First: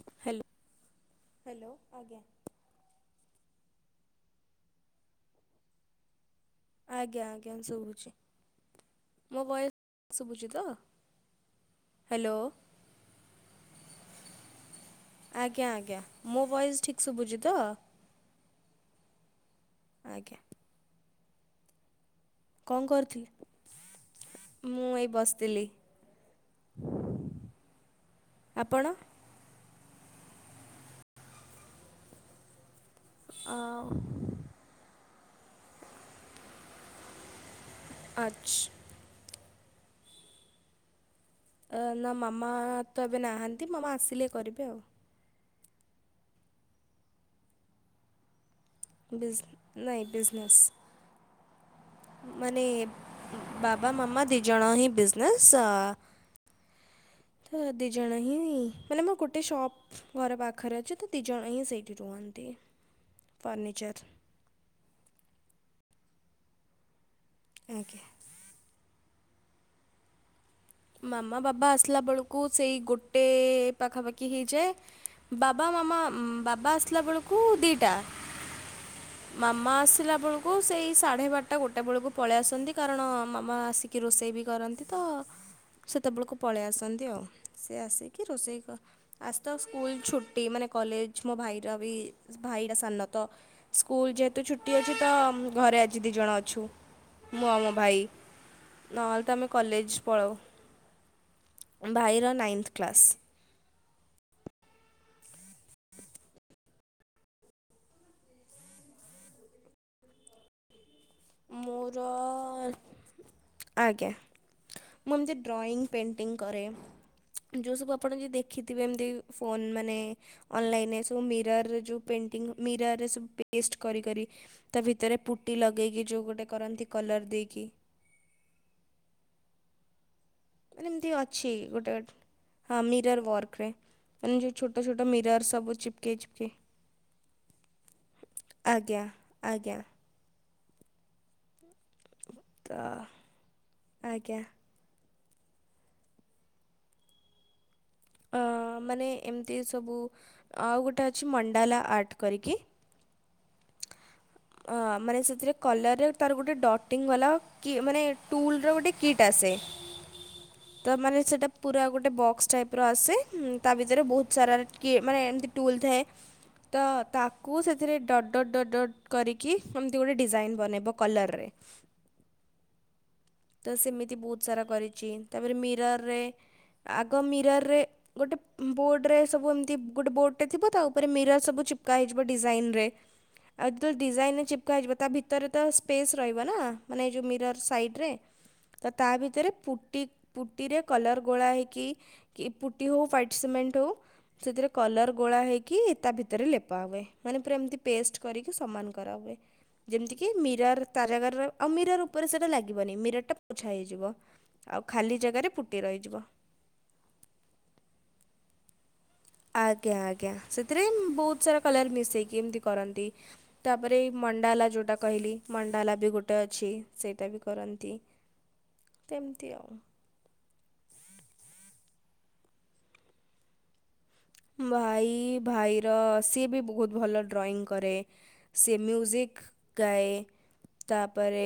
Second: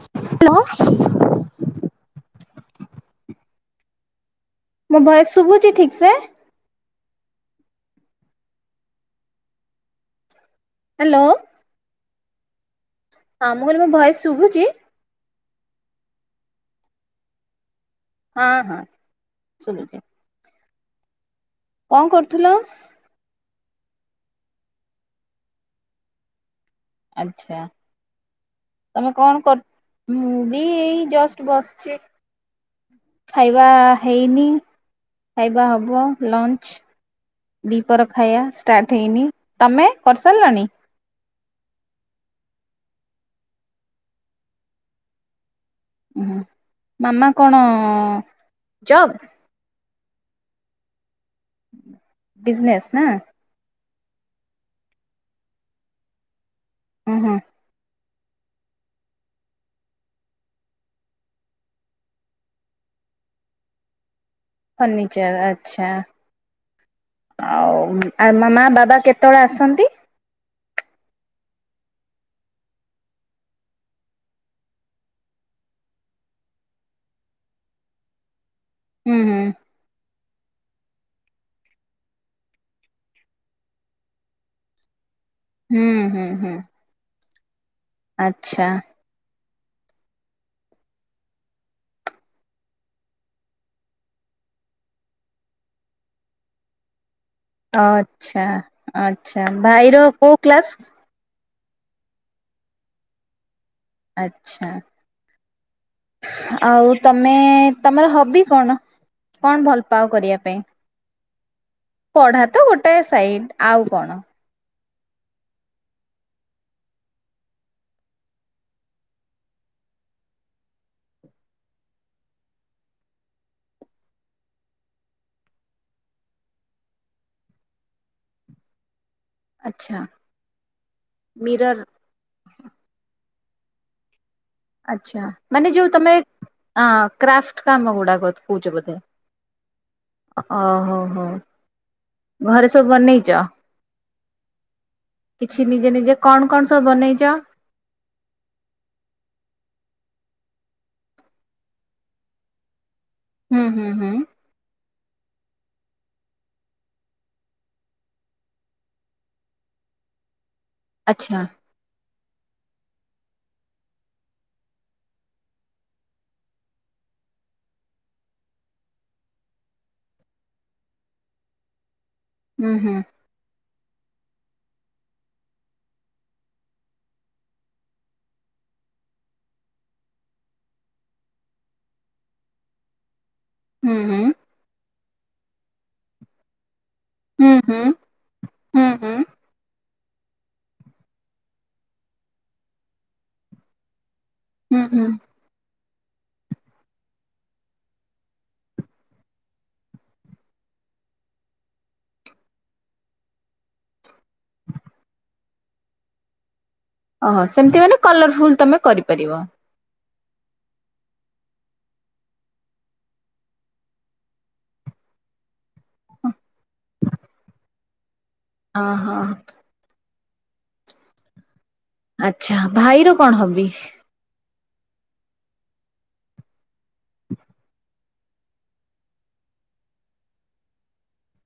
Hello. Hello ଆଜ୍ଞା। ମୋ voice ଶୁଭୁଛି ଠିକ୍ ସେ? ଆଜ୍ଞା, ଆଜ୍ଞା, ଶୁଭୁଛି। ମୋ ବଏସ ଶୁଭୁଛି ତ? ହ୍ୟାଲୋ। ହ୍ୟାଲୋ। ହଁ ମୁଁ କହିଲେ ମୋ ଭଏସ୍ ଶୁଭୁଚି? ଆଜ୍ଞା, ଆଜ୍ଞା, ମୋ ଭଏସ୍ ଠିକ ଶୁଭୁଚି ତ? ହଁ, ହଁ ଶଭୁଚି। ଆଜ୍ଞା। କଣ କରୁଥୁଲ? କଣ କରିଥିଲି, ମୁଁ ଏଇ ବସିଥିଲି। ଆଚ୍ଛା, ଆପଣ? ତୋମେ କଣ କର, ମୁଁ ବି ଏଇ ଜଷ୍ଟ ବସଛି। ଖାଇବା ହେଇନି ଖାଇବା ହବ ଲଞ୍ଚ। ଦିପର ଖାଇବା ଆଚ୍ଛା ଷ୍ଟାର୍ଟ ହେଇନି। ତୋମେ କରିସାରିଲଣି? ଅ, ନା ମାମା ତ ଏବେ ନାହାନ୍ତି, ମାମା ଆସିଲେ କରିବେ ଆଉ। ଓ ହଁ ମାମା କଣ ଜବ୍ ବିଜ ନାଇଁ ବିଜନେସ୍ ମାନେ ବିଜନେସ୍ ନା ବାବା ମାମା ଦିଜଣ ହିଁ ବିଜନେସ୍ ଆ, ଅଁ, ହଁ। ହେ ଦିଇଜଣ ହିଁ ମାନେ ମୋ ଗୋଟେ ସପ୍ ଘର ପାଖରେ ଅଛି ତ ଦୁଇଜଣ ହିଁ ସେଇଠି ରୁହନ୍ତି ଫର୍ଣ୍ନଣିଚର୍। ଫର୍ନିଚର ଆଚଛା ଆଉ ଆଜ୍ଞା ଆଉ ମା ବାବା କେତେବେଳେ ଆସନ୍ତି। ମାମା ବାବା ଆସିଲା ବେଳକୁ ସେଇ ଗୋଟେ ପାଖାପାଖି ହେଇଯାଏ। ବାବା ମାମା ବାବା ଆସିଲା ବେଳକୁ ଦିଟା। ହୁଁ ହୁଁ ମାମା ଆସିଲ ବଳ କୁ ସେଇ ସାଢ଼େ ବାରଟା ଗୋଟେ ବେଳକୁ ପଳେଇ ଆସନ୍ତି କାରଣ ମାମା ଆସିକି ରୋଷେଇ ବି କରନ୍ତି ତ ହୁଁ ହୁଁ ସେତେବେଳକୁ ହୁଁ ପଳେଇ ଆସନ୍ତି ଆଉ ସେଏ ଆସିକି ରୋଷେଇ ଆଚ୍ଛା ଆସ ତ ସ୍କୁଲ ଛୁଟି ମାନେ କଲେଜ ମୋ ଭାଇର ବି ଭାଇଟ ସାନ ତ ସ୍କୁଲ୍ ଯେହେତୁ ଛୁଟି ଅଛି ତ ଘରେ ଆଜି ଦୁଇଜଣ ଅଛୁ। ମୁଁ ଆଉ ମୋ ଭାଇ, ଆଚ୍ଛା ନହେଲେ ତ ଆଚ୍ଛା ଆମେ ଭାଇର କଲେଜ୍ କୋଉ ପଳାଉ। କ୍ଲାସ? ଭାଇର ନାଇନ୍ଥ୍ କ୍ଲାସ୍। ଆଚ୍ଛା! ଆଉ ତମେ ତମର ହବି କଣ? କଣ ଭଲ ପାଅ କରିଆ ପାଇଁ? ମୋର ପଢା ତ ଗୋଟେ ସାଇଡ୍ ଆଉ ଆଜ୍ଞା କଣ? ମୁଁ ଏମତି ଡ୍ରଇଂ ପେଣ୍ଟିଂ କରେ। ଯଉ ସବୁ ଆପଣ ଯେଦି ଦେଖିଥିବେ ଏମତି ଫୋନ ମାନେ ଅନଲାଇନରେ ସବୁ ମିରର୍ ରେ ଯୋଉ ପେଣ୍ଟିଗ୍ଂ ମିରର୍ ରେ ସଵ ପିଡିଏସ୍ଟ କରି କରି ତା ଭିତରେ ପୁଟି ଲଗେଇକି ଯୋଉ ଗୋଟେ କରନ୍ତି କଲର୍ ଦେଇକି ଆଚ୍ଛା! ମାନେ ଏମତି ଅଛି ମିରର ଗୋଟେ [unintelligible] ହଁ, ମିରର ୱର୍କରେ। ଏମ୍ ଯୋଉ ଛୋଟୋ ଛୋଟୋ ଆଚ୍ଛା ମିରର୍ ମାନେ ସବୁ ଯୋଉ ତମେ ଚିପକେଇ ଚିପକେଇ, କ୍ରାଫ୍ଟ କାମ ଗୁଡାକ କହୁଛ ବୋଧେ ଆଜ୍ଞା। ଆଜ୍ଞା ଓହୋ ହୋ ତ ଘରେ ସଵ୍ ବନେଇଚ। ଆଜ୍ଞା କିଛି ନିଜେ ନିଜେ କଣ କଣ ସବୁ ବନେଇଛ? ଅଁ ମାନେ ଏମତି ସବୁ ଆଉ ଗୋଟେ ଅଛି ମଣ୍ଡାଲା ଆର୍ଟ କରିକି ହୁଁ, ହୁଁ, ହୁଁ। ହଁ, ମାନେ ସେଥିରେ କଲର୍ ରେ ତାର ଗୋଟେ ଡଟିଙ୍ଗ ୱାଲା କି ମାନେ ଟୁଲ୍ ର ଗୋଟେ କିଟ୍ ଆସେ। ତମାନେ ଆଚ୍ଛା ସେଇଟା ପୁରା ଗୋଟେ ବକ୍ସ ଟାଇପ୍ର ଆସେ, ତା ଭିତରେ ବହୁତ ସାରାର କିଏ ମାନେ ତ ତାକୁ ସେଥିରେ ଡଟ୍ ଡ, ଡ, ଡ କରିକି ଏମତି ଗୋଟେ ଡିଜାଇନ ବନେଇବ କଲର୍ ରେ। ହୁଁ, ହୁଁ। ତ ସେମିତି ବହୁତ ସାରା କରିଛି, ତାପରେ ମିରର୍ ରେ ଆଗ ମିରର୍ ରେ ଗୋଟେ ବୋର୍ଡ଼ରେ ସବୁ ଏମତି ଗୋଟେ ବୋର୍ଡ଼ଟେ ଥିବ ତା ଉପରେ ମିରର୍ ସବୁ ଛିପ୍କା ହେଇଯିବ ଡିଜାଇନ ରେ। ଆଉ ତ ହୁଁ ହୁଁ ଡିଜାଇନ୍ ରେ ଚିପ୍କା ହେଇଯିବ ତା ଭିତରେ ତ ସ୍ପେସ୍ ରହିବ ନା? ମାନେ ଏ ଯୋଉ ହୁଁ ମିରର୍ ହୁଁ ସାଇଟ୍ରେ। ହୁଁ ତ ତା ହୁଁ ଭିତରେ ପୁଟି ପୁଟିରେ କଲର୍ ଗୋଳା ହେଇକି କିପୁଟି ହୋଉ ଫାଇଟ୍ ସିମେଣ୍ଟ ହୋଉ ସେଥିରେ ହୁଁ ହୁଁ କଲର ଗୋଳା ହେଇକି କି ତା ଭିତରେ ଲେପା ହୁଏ, ମାନେ ପୁରା ଏମତି ପେଷ୍ଟ କରିକି ସମାନ କରା ହୁଏ। ଯେମତିକି ମିରର୍ ତା ଜାଗାରରେ ରଇଵ ଆଉ ମିରର୍ ଉପରେ ସେଟା ଲାଗିବନି। ମିରର୍ [unintelligible] ପୋଛା ହେଇଯିବ। ଆଉ ଖାଲି ଜାଗାରେ ପୁଟି ରହିଯିବ। ଓହୋ, ସେମତି ମାନେ କଲରଫୁଲ୍ ତମେ କରିପାରିବ। ଆଜ୍ଞା, ଆଜ୍ଞା! ସେଥିରେମ୍ ବହୁତ ସାରା କଲର୍ ମିସେଇକି ଏମତି କରନ୍ତି। ତାପରେ ମଣ୍ଡାଲା ଯୋଉଟା କହିଲି। ମଣ୍ଡାଲା ବି ଗୋଟେ ଅଛି। ସେଇଟା ବି କରନ୍ତି ଓହୋ ଆଛା! ଭାଇର କଣ ହବି? ଭାଇ, ଭାଇର ସିଏ ବି ବହୁତ୍ ଭଲ ଡ୍ରଇଂ କରେ। ସିଏ ମ୍ୟୁଜିକ୍ ଗାଏ। ତାପରେ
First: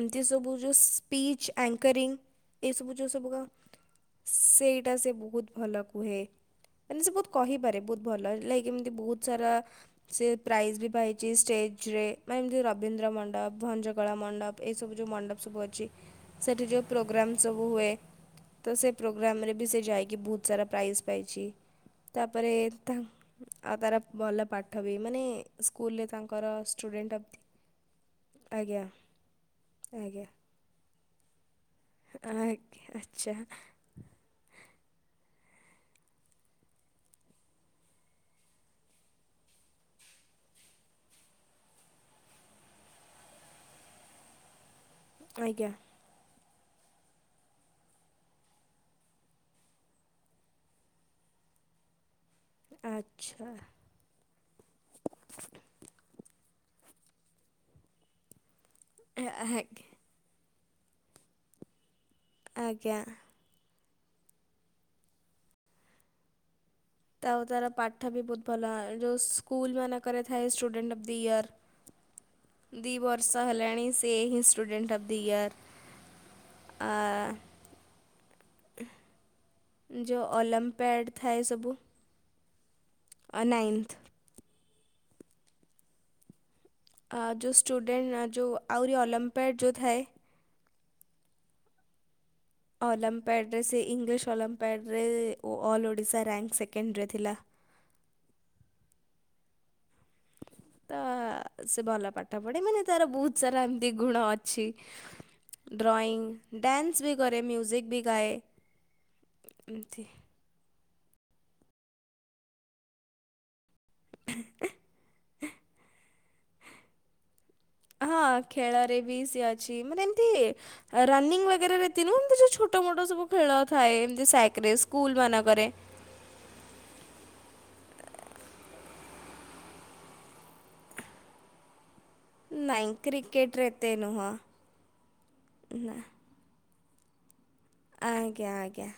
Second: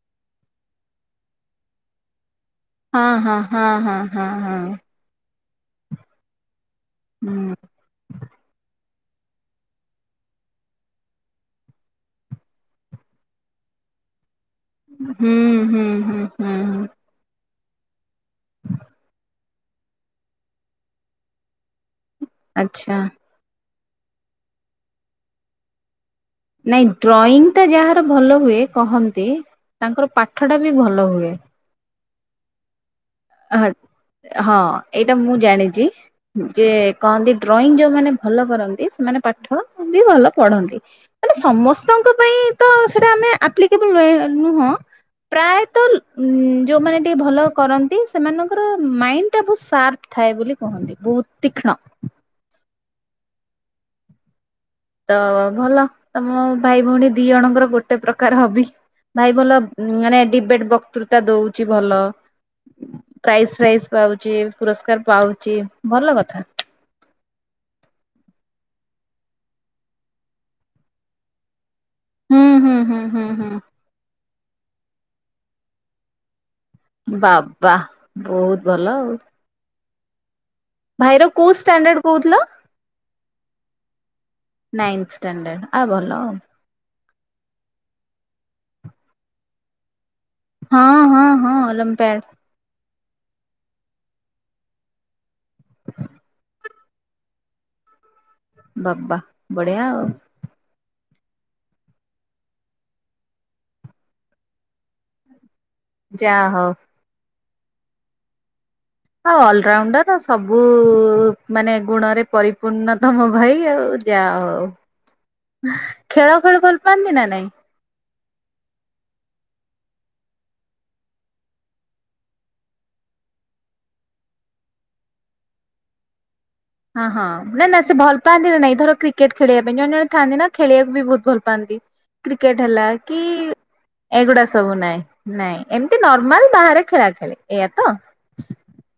ଏମତି ସବୁ ଯୋଉ ସ୍ପିଚ୍ ଅଙ୍କରିଙ୍ଗ ଏଇସବୁ ହଁ ଯୋଉ ହଁ ସବୁକା ହଁ ହଁ ହଁ ହଁ। ସେଇଟା ସିଏ ବହୁତ୍ ଭଲ କୁହେ। ମାନେ ସେ ବହୁତ କହିପାରେ ବହୁତ୍ ଭଲ ଲାଇକ ଏମତି ବହୁତ୍ ସାରା ସେ ପ୍ରାଇଜ୍ ବି ପାଇଚି ଷ୍ଟେଜରେ, ମାନେ ଏମତି ରବୀନ୍ଦ୍ର ମଣ୍ଡପ ଭଞ୍ଜକଳା ମଣ୍ଡପ ଏଇ ସବୁ ଯୋଉ ହୁଁ ହୁଁ ମଣ୍ଡପ ସବୁ ହୁଁ ଅଛି ହୁଁ ସେଇଠି ହୁଁ ଯୋଉ ପ୍ରୋଗ୍ରମ୍ ସବୁ ହୁଏ ତ ସେ ପ୍ରୋଗ୍ରାମରେ ବି ସେ ଯାଇକି ବହୁତ୍ ସାରା ପ୍ରାଇଜ୍ ପାଇଚି। ତାପରେ ଆଚ୍ଛା। ତାଙ୍କ୍ ଆଉ ତାର ଭଲ ପାଠ ବି ମାନେ ସ୍କୁଲରେ ତାଙ୍କର ନାଇଁ ଷ୍ଟୁଡ଼େଣ୍ଟ ଡ୍ରଇଂଟା ଯାହାର ଭଲ ହୁଏ ଅଫ୍ ଦି ଆଜ୍ଞା କହନ୍ତି, ତାଙ୍କର ଆଜ୍ଞା ପାଠଟା ବି ଭଲ ହୁଏ। ଆଜ୍ଞା ଆ ହଁ ହଁ ଏଇଟା ମୁଁ ଜାଣିଚି। ଯେ କହନ୍ତି ଡ୍ରଇଂ ଯୋଉମାନେ ଭଲ କରନ୍ତି ସେମାନେ ପାଠ ବି ଭଲ ପଢ଼ନ୍ତି। ମାନେ ସମସ୍ତଙ୍କ ପାଇଁ ତ ସେଇଟା ଆମେ ଆପ୍ଲିକେବୁଲ୍ ନୁହେଁ ନୁହଁ। ଆଜ୍ଞା ପ୍ରାୟତଃ ଉଁ ଯୋଉମାନେ ଟିକେ ଭଲ କରନ୍ତି ସ ସେମାନଙ୍କର ମାଇଣ୍ଡଟା ବହୁତ ସାର୍ପ ଥାଏ ବୋଲି କୁହନ୍ତି, ବହୁତ ତୀକ୍ଷ୍ଣ। ଆଚ୍ଛା। ତ ଭଲ ତମ ଭାଇ ଭଉଣୀ ଦି ଜଣଙ୍କର ଗୋଟେ ପ୍ରକାର ହବି। ଭାଇ ଭଲ, ଆଜ୍ଞା ମାନେ ଡିବେଟ ବକ୍ତୃତା ଦଉଛି ଭଲ। ଆଜ୍ଞା। ପ୍ରାଇଜ ଫାଇଜ ପାଉଛି, ପୁରସ୍କାର ପାଉଛି, ଭଲ କଥା। ତାଉ ତାର ପାଠ ବି ବହୁତ ଭଲ ହଏ, ଯୋଉ ସ୍କୁଲ ମାନେକରେଥାଏ ଷ୍ଟୁଡେଣ୍ଟ ଅଫ୍ ଦି ଇୟର ହୁଁ ହୁଁ ଦି ହୁଁ ହୁଁ ବର୍ଷ ହୁଁ ହେଲାଣି ସେ ହିଁ ଷ୍ଟୁଡେଣ୍ଟ୍ ଅଫ ଦି ଇଅର୍। ବାବା, ବହୁତ ଭଲ ଆଉ। ଯୋଉ ଓଲମ୍ପ ଭାଇର କୋଉ ଷ୍ଟାଣ୍ଡାର୍ଡ କହୁଥିଲ? ଅ ନାଇଁଥ। ନାଇନ୍ଥ ଷ୍ଟାଣ୍ଡାର୍ଡ଼, ଆ ଭଲ ଆଉ। ଆ ଯୋଉ ଷ୍ଟୁଡେଣ୍ଟ ଯୋଉ ଆଉରି ଅଲମ୍ପିଆଡ଼୍ ଯୋଉ ଥାଏ ହଁ ହଁ ହଁ ଅଲମ୍ପ୍ୟାଡ ଅଲମ୍ପ୍ୟାଡରେ, ସେ ଇଂଲିଶ ଅଲମ୍ପ୍ୟାଡରେ ଓ ଅଲ୍ ଓଡ଼ିଶା ର଼୍ୟାଙ୍କ ସେକେଣ୍ଡରେ ଥିଲା। ବାବା ବଢିଆ ଆଉ। ତ ସେ ଭଲ ପାଠ ପଢେ, ମାନେ ତାର ବହୁତ ସାରା ଏମିତି ଗୁଣ ଅଛି। [inaudible] ଡ୍ରଇଂ, ଯାହା ହଉ ଡାନ୍ସ ବି କରେ ମ୍ୟୁଜିକ ବି ଗାଏ। ଆଉ ଏମିତି ଅଲରାଉଣ୍ଡର ଆଉ ସବୁ ମାନେ ଗୁଣରେ ପରିପୂର୍ଣ୍ଣ ତମ ଭାଇ ଆଉ। ଯା ହଉ, ଖେଳ ଫେଳ ଭଲ ପାଆନ୍ତି ନା ନାଇଁ? ହଁ ଖେଳରେ ବି ସିଏ ଅଛି, ମାନେ ଏମିତି ରନିଙ୍ଗ ବଗେରାରେ ତି ନୁ ଏମତି ଛୋଟ ମୋଟ ସବୁ ଖେଳ ଥାଏ ଏମତି ସ୍ୟାକ ରେଶ୍ ସ୍କୁଲମାନଙ୍କରେ ହଁ ହଁ ନା ନା ସେ ଭଲ ପାଆନ୍ତି ନା ନାଇଁ ଧର କ୍ରିକେଟ ଖେଳିବା ପାଇଁ ଜଣେ ଜଣେ ଥାନ୍ତି ନା ଖେଳିବାକୁ ବି ବହୁତ ଭଲ ପାଆନ୍ତି। କ୍ରିକେଟ ହେଲା ନାଇଁ କି କ୍ରିକେଟରେ ଏତେ ନୁହଁ ଏଗୁଡ଼ା ସବୁ ନାଇଁ, ନାଇଁ ଏମିତି ନର୍ମାଲ ବାହାରେ ଖେଳା ଖେଳି। ଏଇଆ ତ, ଆଜ୍ଞା ଆଜ୍ଞା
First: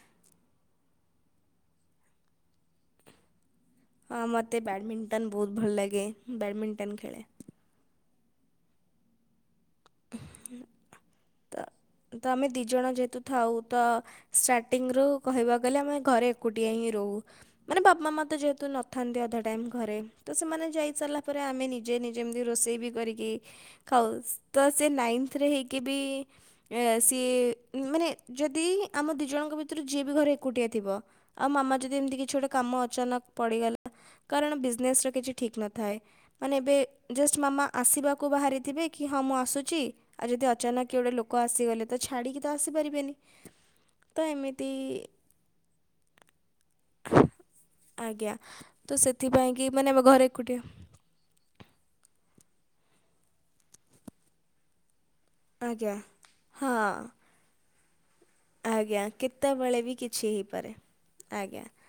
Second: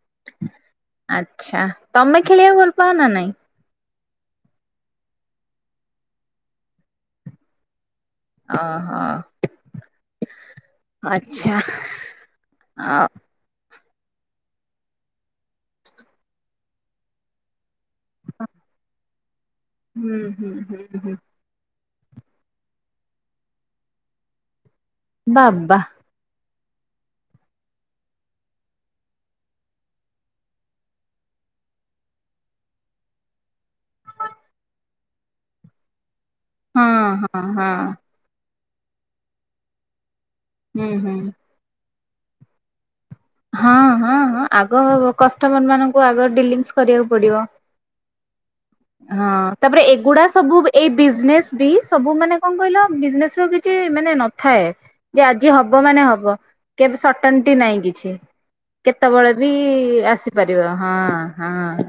ଆଛା ତମେ ଖେଳିବାକୁ ଭଲ ପାଅ ନା ନାଇଁ? ହଁ ମୋତେ ବ୍ୟାଡ଼ମିଣ୍ଟନ ବହୁତ ଭଲ ଲାଗେ, ବ୍ୟାଡ଼ମିଣ୍ଟନ ଖେଳେ। ଅ ହ। ଆଚ୍ଛା। କିନ୍ତୁ ଆମେ ଦିଜଣ ଆଉ ଯେହେତୁ ଥାଉ ତ ଷ୍ଟାର୍ଟିଂରୁ କହିବାକୁ ଗଲେ ଆମେ ଘରେ ଏକୁଟିଆ ହିଁ ରହୁ। ମାନେ ବାପା ମା ତ ଯେହେତୁ ନଥାନ୍ତି ଅଧା ଟାଇମ ଘରେ, ହୁଁ ତ ହୁଁ ସେମାନେ ହୁଁ ହୁଁ ଯାଇସାରିଲା ପ ରେ ଆମେ ନିଜେ ନିଜେ ଏମିତି ରୋଷେଇବି କରିକି ଖାଉ। ତ ସେ ନାଇନ୍ଥରେ ବାବା ହେଇକିବି ସିଏ ମାନେ ଯଦି ଆମ ଦୁଇ ଜଣଙ୍କ ଭିତରୁ ଯିଏ ବି ଘରେ ଏକୁଟିଆ ଥିବ ଆଉ ମାମା ଯଦି ଏମିତି କିଛି ଗୋଟେ କାମ ଅଚାନକ ପଡିଗଲା? କାରଣ ବିଜନେସର କିଛି ଠିକ ନଥାଏ। ମାନେ ଏବେ ହଁ ଜଷ୍ଟ ହଁ ମାମା ହଁ ଆସିବାକୁ ବାହାରିଥିବେ କି ହଁ ମୁଁ ଆସୁଛି, ଆଉ ଯଦି ଅଚାନକ ହୁଁ କିଏ ଗୋଟେ ହୁଁ। ଲୋ ଆସିଗଲେ ତ ଛାଡ଼ିକିତ ଆସିପାରିବେନି। ହଁ ହଁ ତ ହଁ ଏମିତି ଆଗ କଷ୍ଟମର ମାନଙ୍କୁ ଆଗ ଡିଲଂସ୍ କରିବାକୁ ପଡିବ। ଆଜ୍ଞା ତ ହଁ ସେଥିପାଇଁ କି ତାପରେ ମାନେ ଆମ ଘରେ ଏଗୁଡା ଏକୁଟିଆ ସବୁ, ଏଇ ବିଜନେସ ବି ସବୁ ମାନେ କଣ କହିଲ? ବିଜନେସ ର କିଛି ମାନେ ନଥାଏ। ଯେ ଆଜି ହବ ଆଜ୍ଞା ମାନେ ହବ। ହଁ କେବେ ସଟନଟି ନାହିଁ କିଛି। ଆଜ୍ଞା, କେତେବେଳେ ବି କିଛି ଆସିପାରିବ ହେଇପାରେ, ହଁ ଆଜ୍ଞା। ହଁ।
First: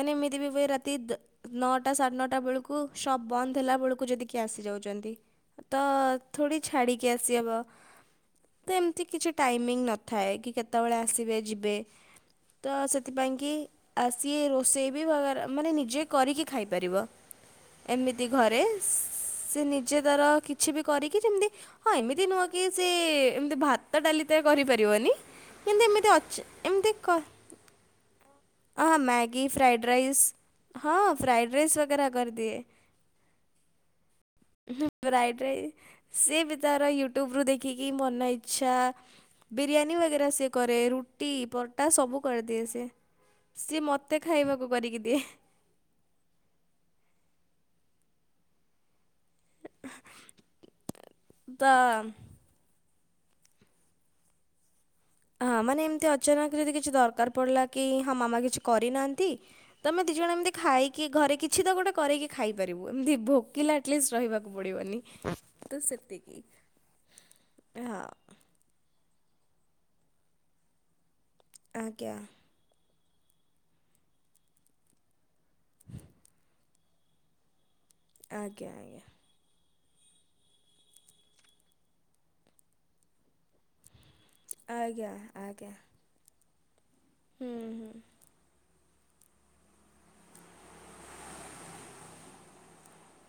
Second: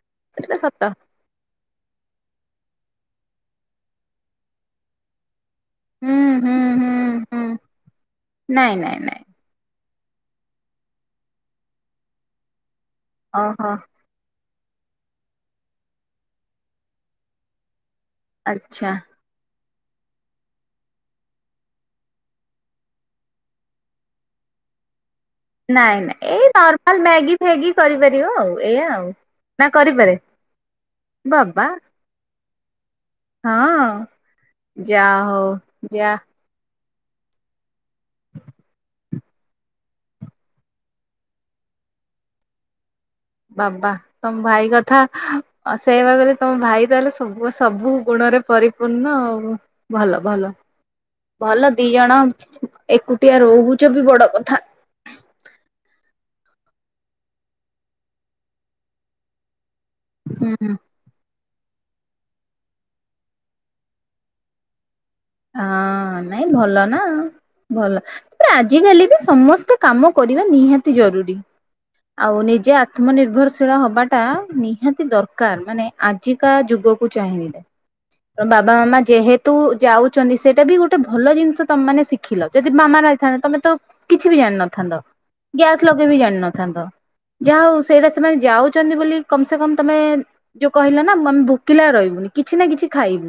ମାନେ ମୁଁ ଦିନେ ସେଟା ଦିନେ ସତ ରାତି ନଅଟା ସାଢ଼େ ନଅଟା ବେଳକୁ ସପ୍ ବନ୍ଦ ହେଲା ବେଳକୁ, ଯଦି କିଏ ଆସିଯାଉଛନ୍ତି ତ ହୁଁ ଥୋଡି ହୁଁ ହୁଁ ଛାଡିକି ହୁଁ ଆସିହବ, ନାଇଁ ତ ନାଇଁ ଏମିତି ନାଇଁ। କିଛି ଟାଇମିଙ୍ଗ ନଥାଏ କି, କେତେବେଳେ ଆସିବେ ଯିବେ ତ ସେଥିପାଇଁ କିି ଓହୋ ଆଉ ସିଏ ରୋଷେଇ ବି ମାନେ ନିଜେ କରିକି ଖାଇପାରିବ, ଏମିତି ଘରେ, ଆଚ୍ଛା ସେ ନିଜେ ତାର କିଛି ବି କରିକି ଯେମତି ହଁ ଏମିତି ନୁହଁ କି ସେ ଏମତି ଭାତ ଡାଲି ତ କରିପାରିବନି ଏମିତି ନାଇଁ ଏମିତି ନାଇଁ ଅଛି ଏଇ ଏମିତି ନର୍ମାଲ କ ମ୍ୟାଗି ଫ୍ୟାଗି କରିପାରିବ ଆଉ ଏଇଆ ଅ ଆଉ। ମ୍ୟାଗି ନା ଫ୍ରାଏଡ଼୍ କରିପାରେ ରାଇସ୍ ହଁ ଫ୍ରାଇଡ ବାବା ରାଇସ ବଗେରା କରିଦିଏ ହଁ ଯାହା ବ୍ରାଇଟ ହଉ ରାଇ ଯା ସେ ବିତା ଇୟ ୟଟ୍ୟୁବରୁ ଦେଖିକି ମନ ଇଛା, ବିରିୟାନୀ ସେ କରେ ରୁଟି ପଟା ସବୁ କରିଦିଏ ସିଏ, ସିଏ ମୋତେ ଖାଇବାକୁ କରିକି ଦିଏ ଅସେଇବା ଗଲେ ତମ ଭାଇ ତାହେଲେ ସବୁ ସବୁ ଗୁଣରେ ପରିପୂର୍ଣ୍ଣ ଆଉ ଭଲ ଭଲ, ଭଲ ଦି ତ ଜଣ ଏକୁଟିଆ ରହୁଛ ବି ବଡ କଥା ହଁ ମାନେ ଏମିତି ଅଚାନକ ଯଦି କିଛି ଦରକାର ପଡିଲା କି, ହଁ ମାମା କିଛି କରିନାହାନ୍ତି? ତମେ ଦିଇ ଜଣ ଏମିତି ହୁଁ ଖାଇ କି ଘରେ କିଛି ତ ଗୋଟେ କରାଇକି ଖାଇପାରିବୁ, ଏମିତି ଭୋକିଲା ଆଟଲିଷ୍ଟ ରହିବାକୁ ପଡିବନି ହଁ ନାଇଁ ଭଲ ନା, ଭଲ, ହଁ ତାପରେ ଆଜିକାଲି ବି ସମସ୍ତେ ତେ କାମ କରିବା ନିହାତି ଜରୁରୀ ଆଜ୍ଞା ଆଉ ନିଜେ ଆତ୍ମ ନିିର୍ଭରଶୀଳ ହବାଟା ନିହାତି ଦରକାର, ମାନେ ଆଜିକା ଯୁଗକୁ ଚାହିଁ, ଆଜ୍ଞା ବାବା ଆଜ୍ଞା ମାମା ଯେହେତୁ ଯାଉ ସେଇଟା ବି ଗୋଟେ ଭଲ ଜିନିଷ ତମାନେ ଶିଖିଲ, ଯଦି ମାମା ନାଇଥାନ୍ତେ ତମେ ତ କିଛି ବି ଜାଣିନଥାନ୍ତ, ଆଜ୍ଞା ଆଜ୍ଞା ଗ୍ୟାସ୍ ଲଗେଇ ବି ଜାଣିିନଥାନ୍ତତ, ହୁଁ ଯାହା ହଉ ହୁଁ ସେଇଟା ସେମାନେ ଯାଉ କରଛନ୍ତି ବୋଲି କମ ସେ କମ୍ ତୁମେ ଯୋଉ କହିଲା ନା, ଆମେ ଭୋକିଲା ରହିବୁନି କିଛି ନା କିଛି ଖାଇବୁ।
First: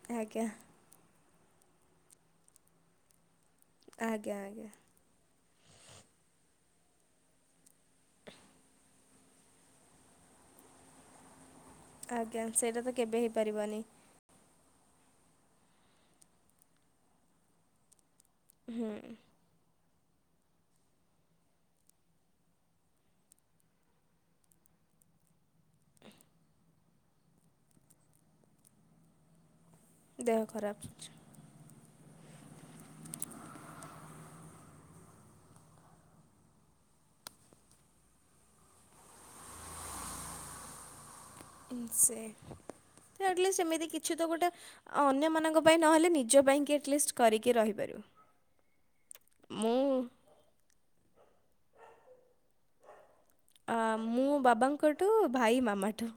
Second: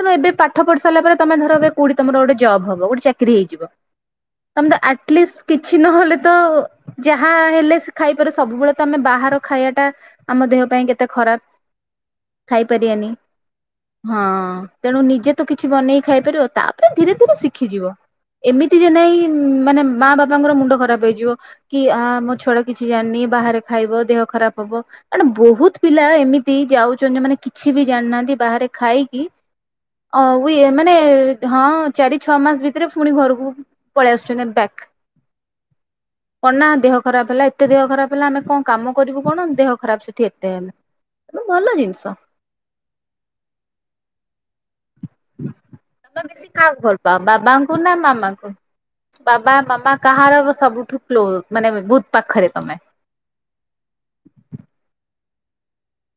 କିନ୍ତୁ ଏବେ ଆଜ୍ଞା ପାଠ ପଢି ସାରିଲା ପରେ ତମେ ଧର ଏ କୋଉଠି ତମର ଗୋଟେ ଜବ ହବ, ଗୋଟେ ଚାକିରି ହେଇଯିବ ଆଜ୍ଞା ଆଜ୍ଞା ତମ ତ ଆଟଲିଷ୍ଟ କିଛି ନହେଲେ ତ ଯାହା ହେଲେ ସେ ଖାଇପାରେ ସବୁବେଳେ ତ ଆମେ ବାହାର ଖାଇବାଟା ଆମ ଦେହ ପାଇଁ କେତେ ଖରାପ ଆଜ୍ଞା, ସେଇଟା ତ ଖାଇପାରିବାନି କେବେ ହେଇପାରିବନି। ହଁ ତେଣୁ ନିଜେ ତ କିଛି ବନେଇ ଖାଇପାରିବ, ତାପରେ ଧୀରେ ଧୀରେ ଶିଖିଯିବ। ଏମିତି ଯେ ହୁଁ ନାଇ ମାନେ ମା ବାପାଙ୍କର ମୁଣ୍ଡ ଖରାପ ହେଇଯିବ। କି ଆ ମୋ ଛୁଆ କିଛି ଜାଣିନି, ବାହାରେ ଖାଇବ, ଦେହ ଖରାପ ହବ, କଣ ବହୁତ ପିଲା ଏମିତି ଯାଉଛନ୍ତି ମାନେ କିଛି ବି ଜାଣିନାହାନ୍ତି ବାହାରେ ଖାଇକି ଦେହ ଖରାପ ମାନେ ହଁ ଚାରି ଛଅ ମାସ ଭିତରେ ପୁଣି ଘରକୁ ପଳେଇ ଆସୁଛନ୍ତି ବ୍ୟାକ୍ [inaudible] କଣ ନା ଦେହ ଖରାପ ହେଲା, ଏତେ ଦେହ ଖରାପ ହେଲା, ଆମେ କଣ କାମ କରିବୁ କଣ, ଦେହ ଖରାପ ସେଠି ଏତେ ହେଲା। ତେଣୁ ଭଲ ଜିନିଷ ସେ ଆଟଲିଷ୍ଟ ଏମିତି କିଛି ତ ଗୋଟେ ଅନ୍ୟ ମାନଙ୍କ ଆମେ ବେଶୀ କାହାକୁ ଭଲ ପାଅ, ବାବାଙ୍କୁ ନା ରହିପାରିବୁ ମାମାଙ୍କୁ, ବାବା ମାମା ମୁଁ କାହାର ସବୁଠୁ କ୍ଲୋ ମାନେ ବହୁତ ପାଖରେ ତମେ ମୁଁ ବାବାଙ୍କଠୁ ଭାଇ ମାମାଠୁ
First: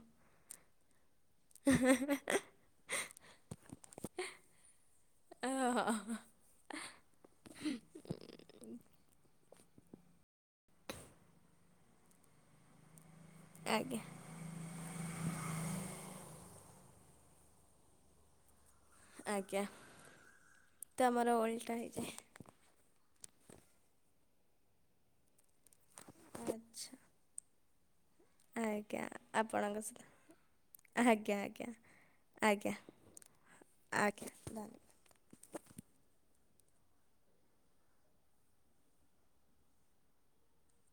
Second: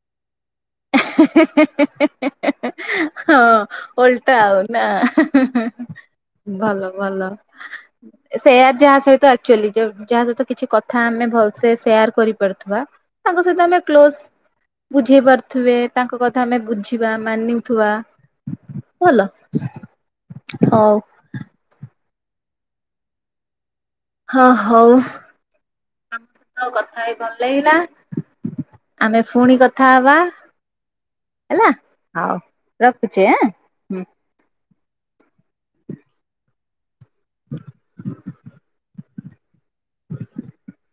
ହ [inaudible] ହଁ ଉଲଟା ଆଉନା ଓହୋ ଭଲ ଭଲ ସେୟାର ଯାହା ସହିତଚୁଆ ଯାହା ସହିତ କିଛି କଥା ଆମେ ଭଲସେ ସେୟାର କରିପାରୁଥିବା ତାଙ୍କ ସହିତ ଆମେ ଆଜ୍ଞା କ୍ଲୋଜ ବୁଝେଇ ପାରୁ ଥେ ତାଙ୍କ କଥା ଆମେ ବୁଝିବା ମାନୁଥିବା ଆଜ୍ଞା ତ ଆମର ଓଲଟା ହେଇଯାଏ ହଁ ହଉ ଆମ ଆ- ସହିତ କଥା ଭଲ ଲାଗିଲା ଆଜ୍ଞା ଆମେ ପୁଣି ଆପଣଙ୍କ କଥା ସହିତ ହବା ଆଜ୍ଞା ହେଲା ଆଜ୍ଞା ହଉ ଆଜ୍ଞା ରଖୁଛିେ ଆଁ ଆଜ୍ଞା ଧବା ହ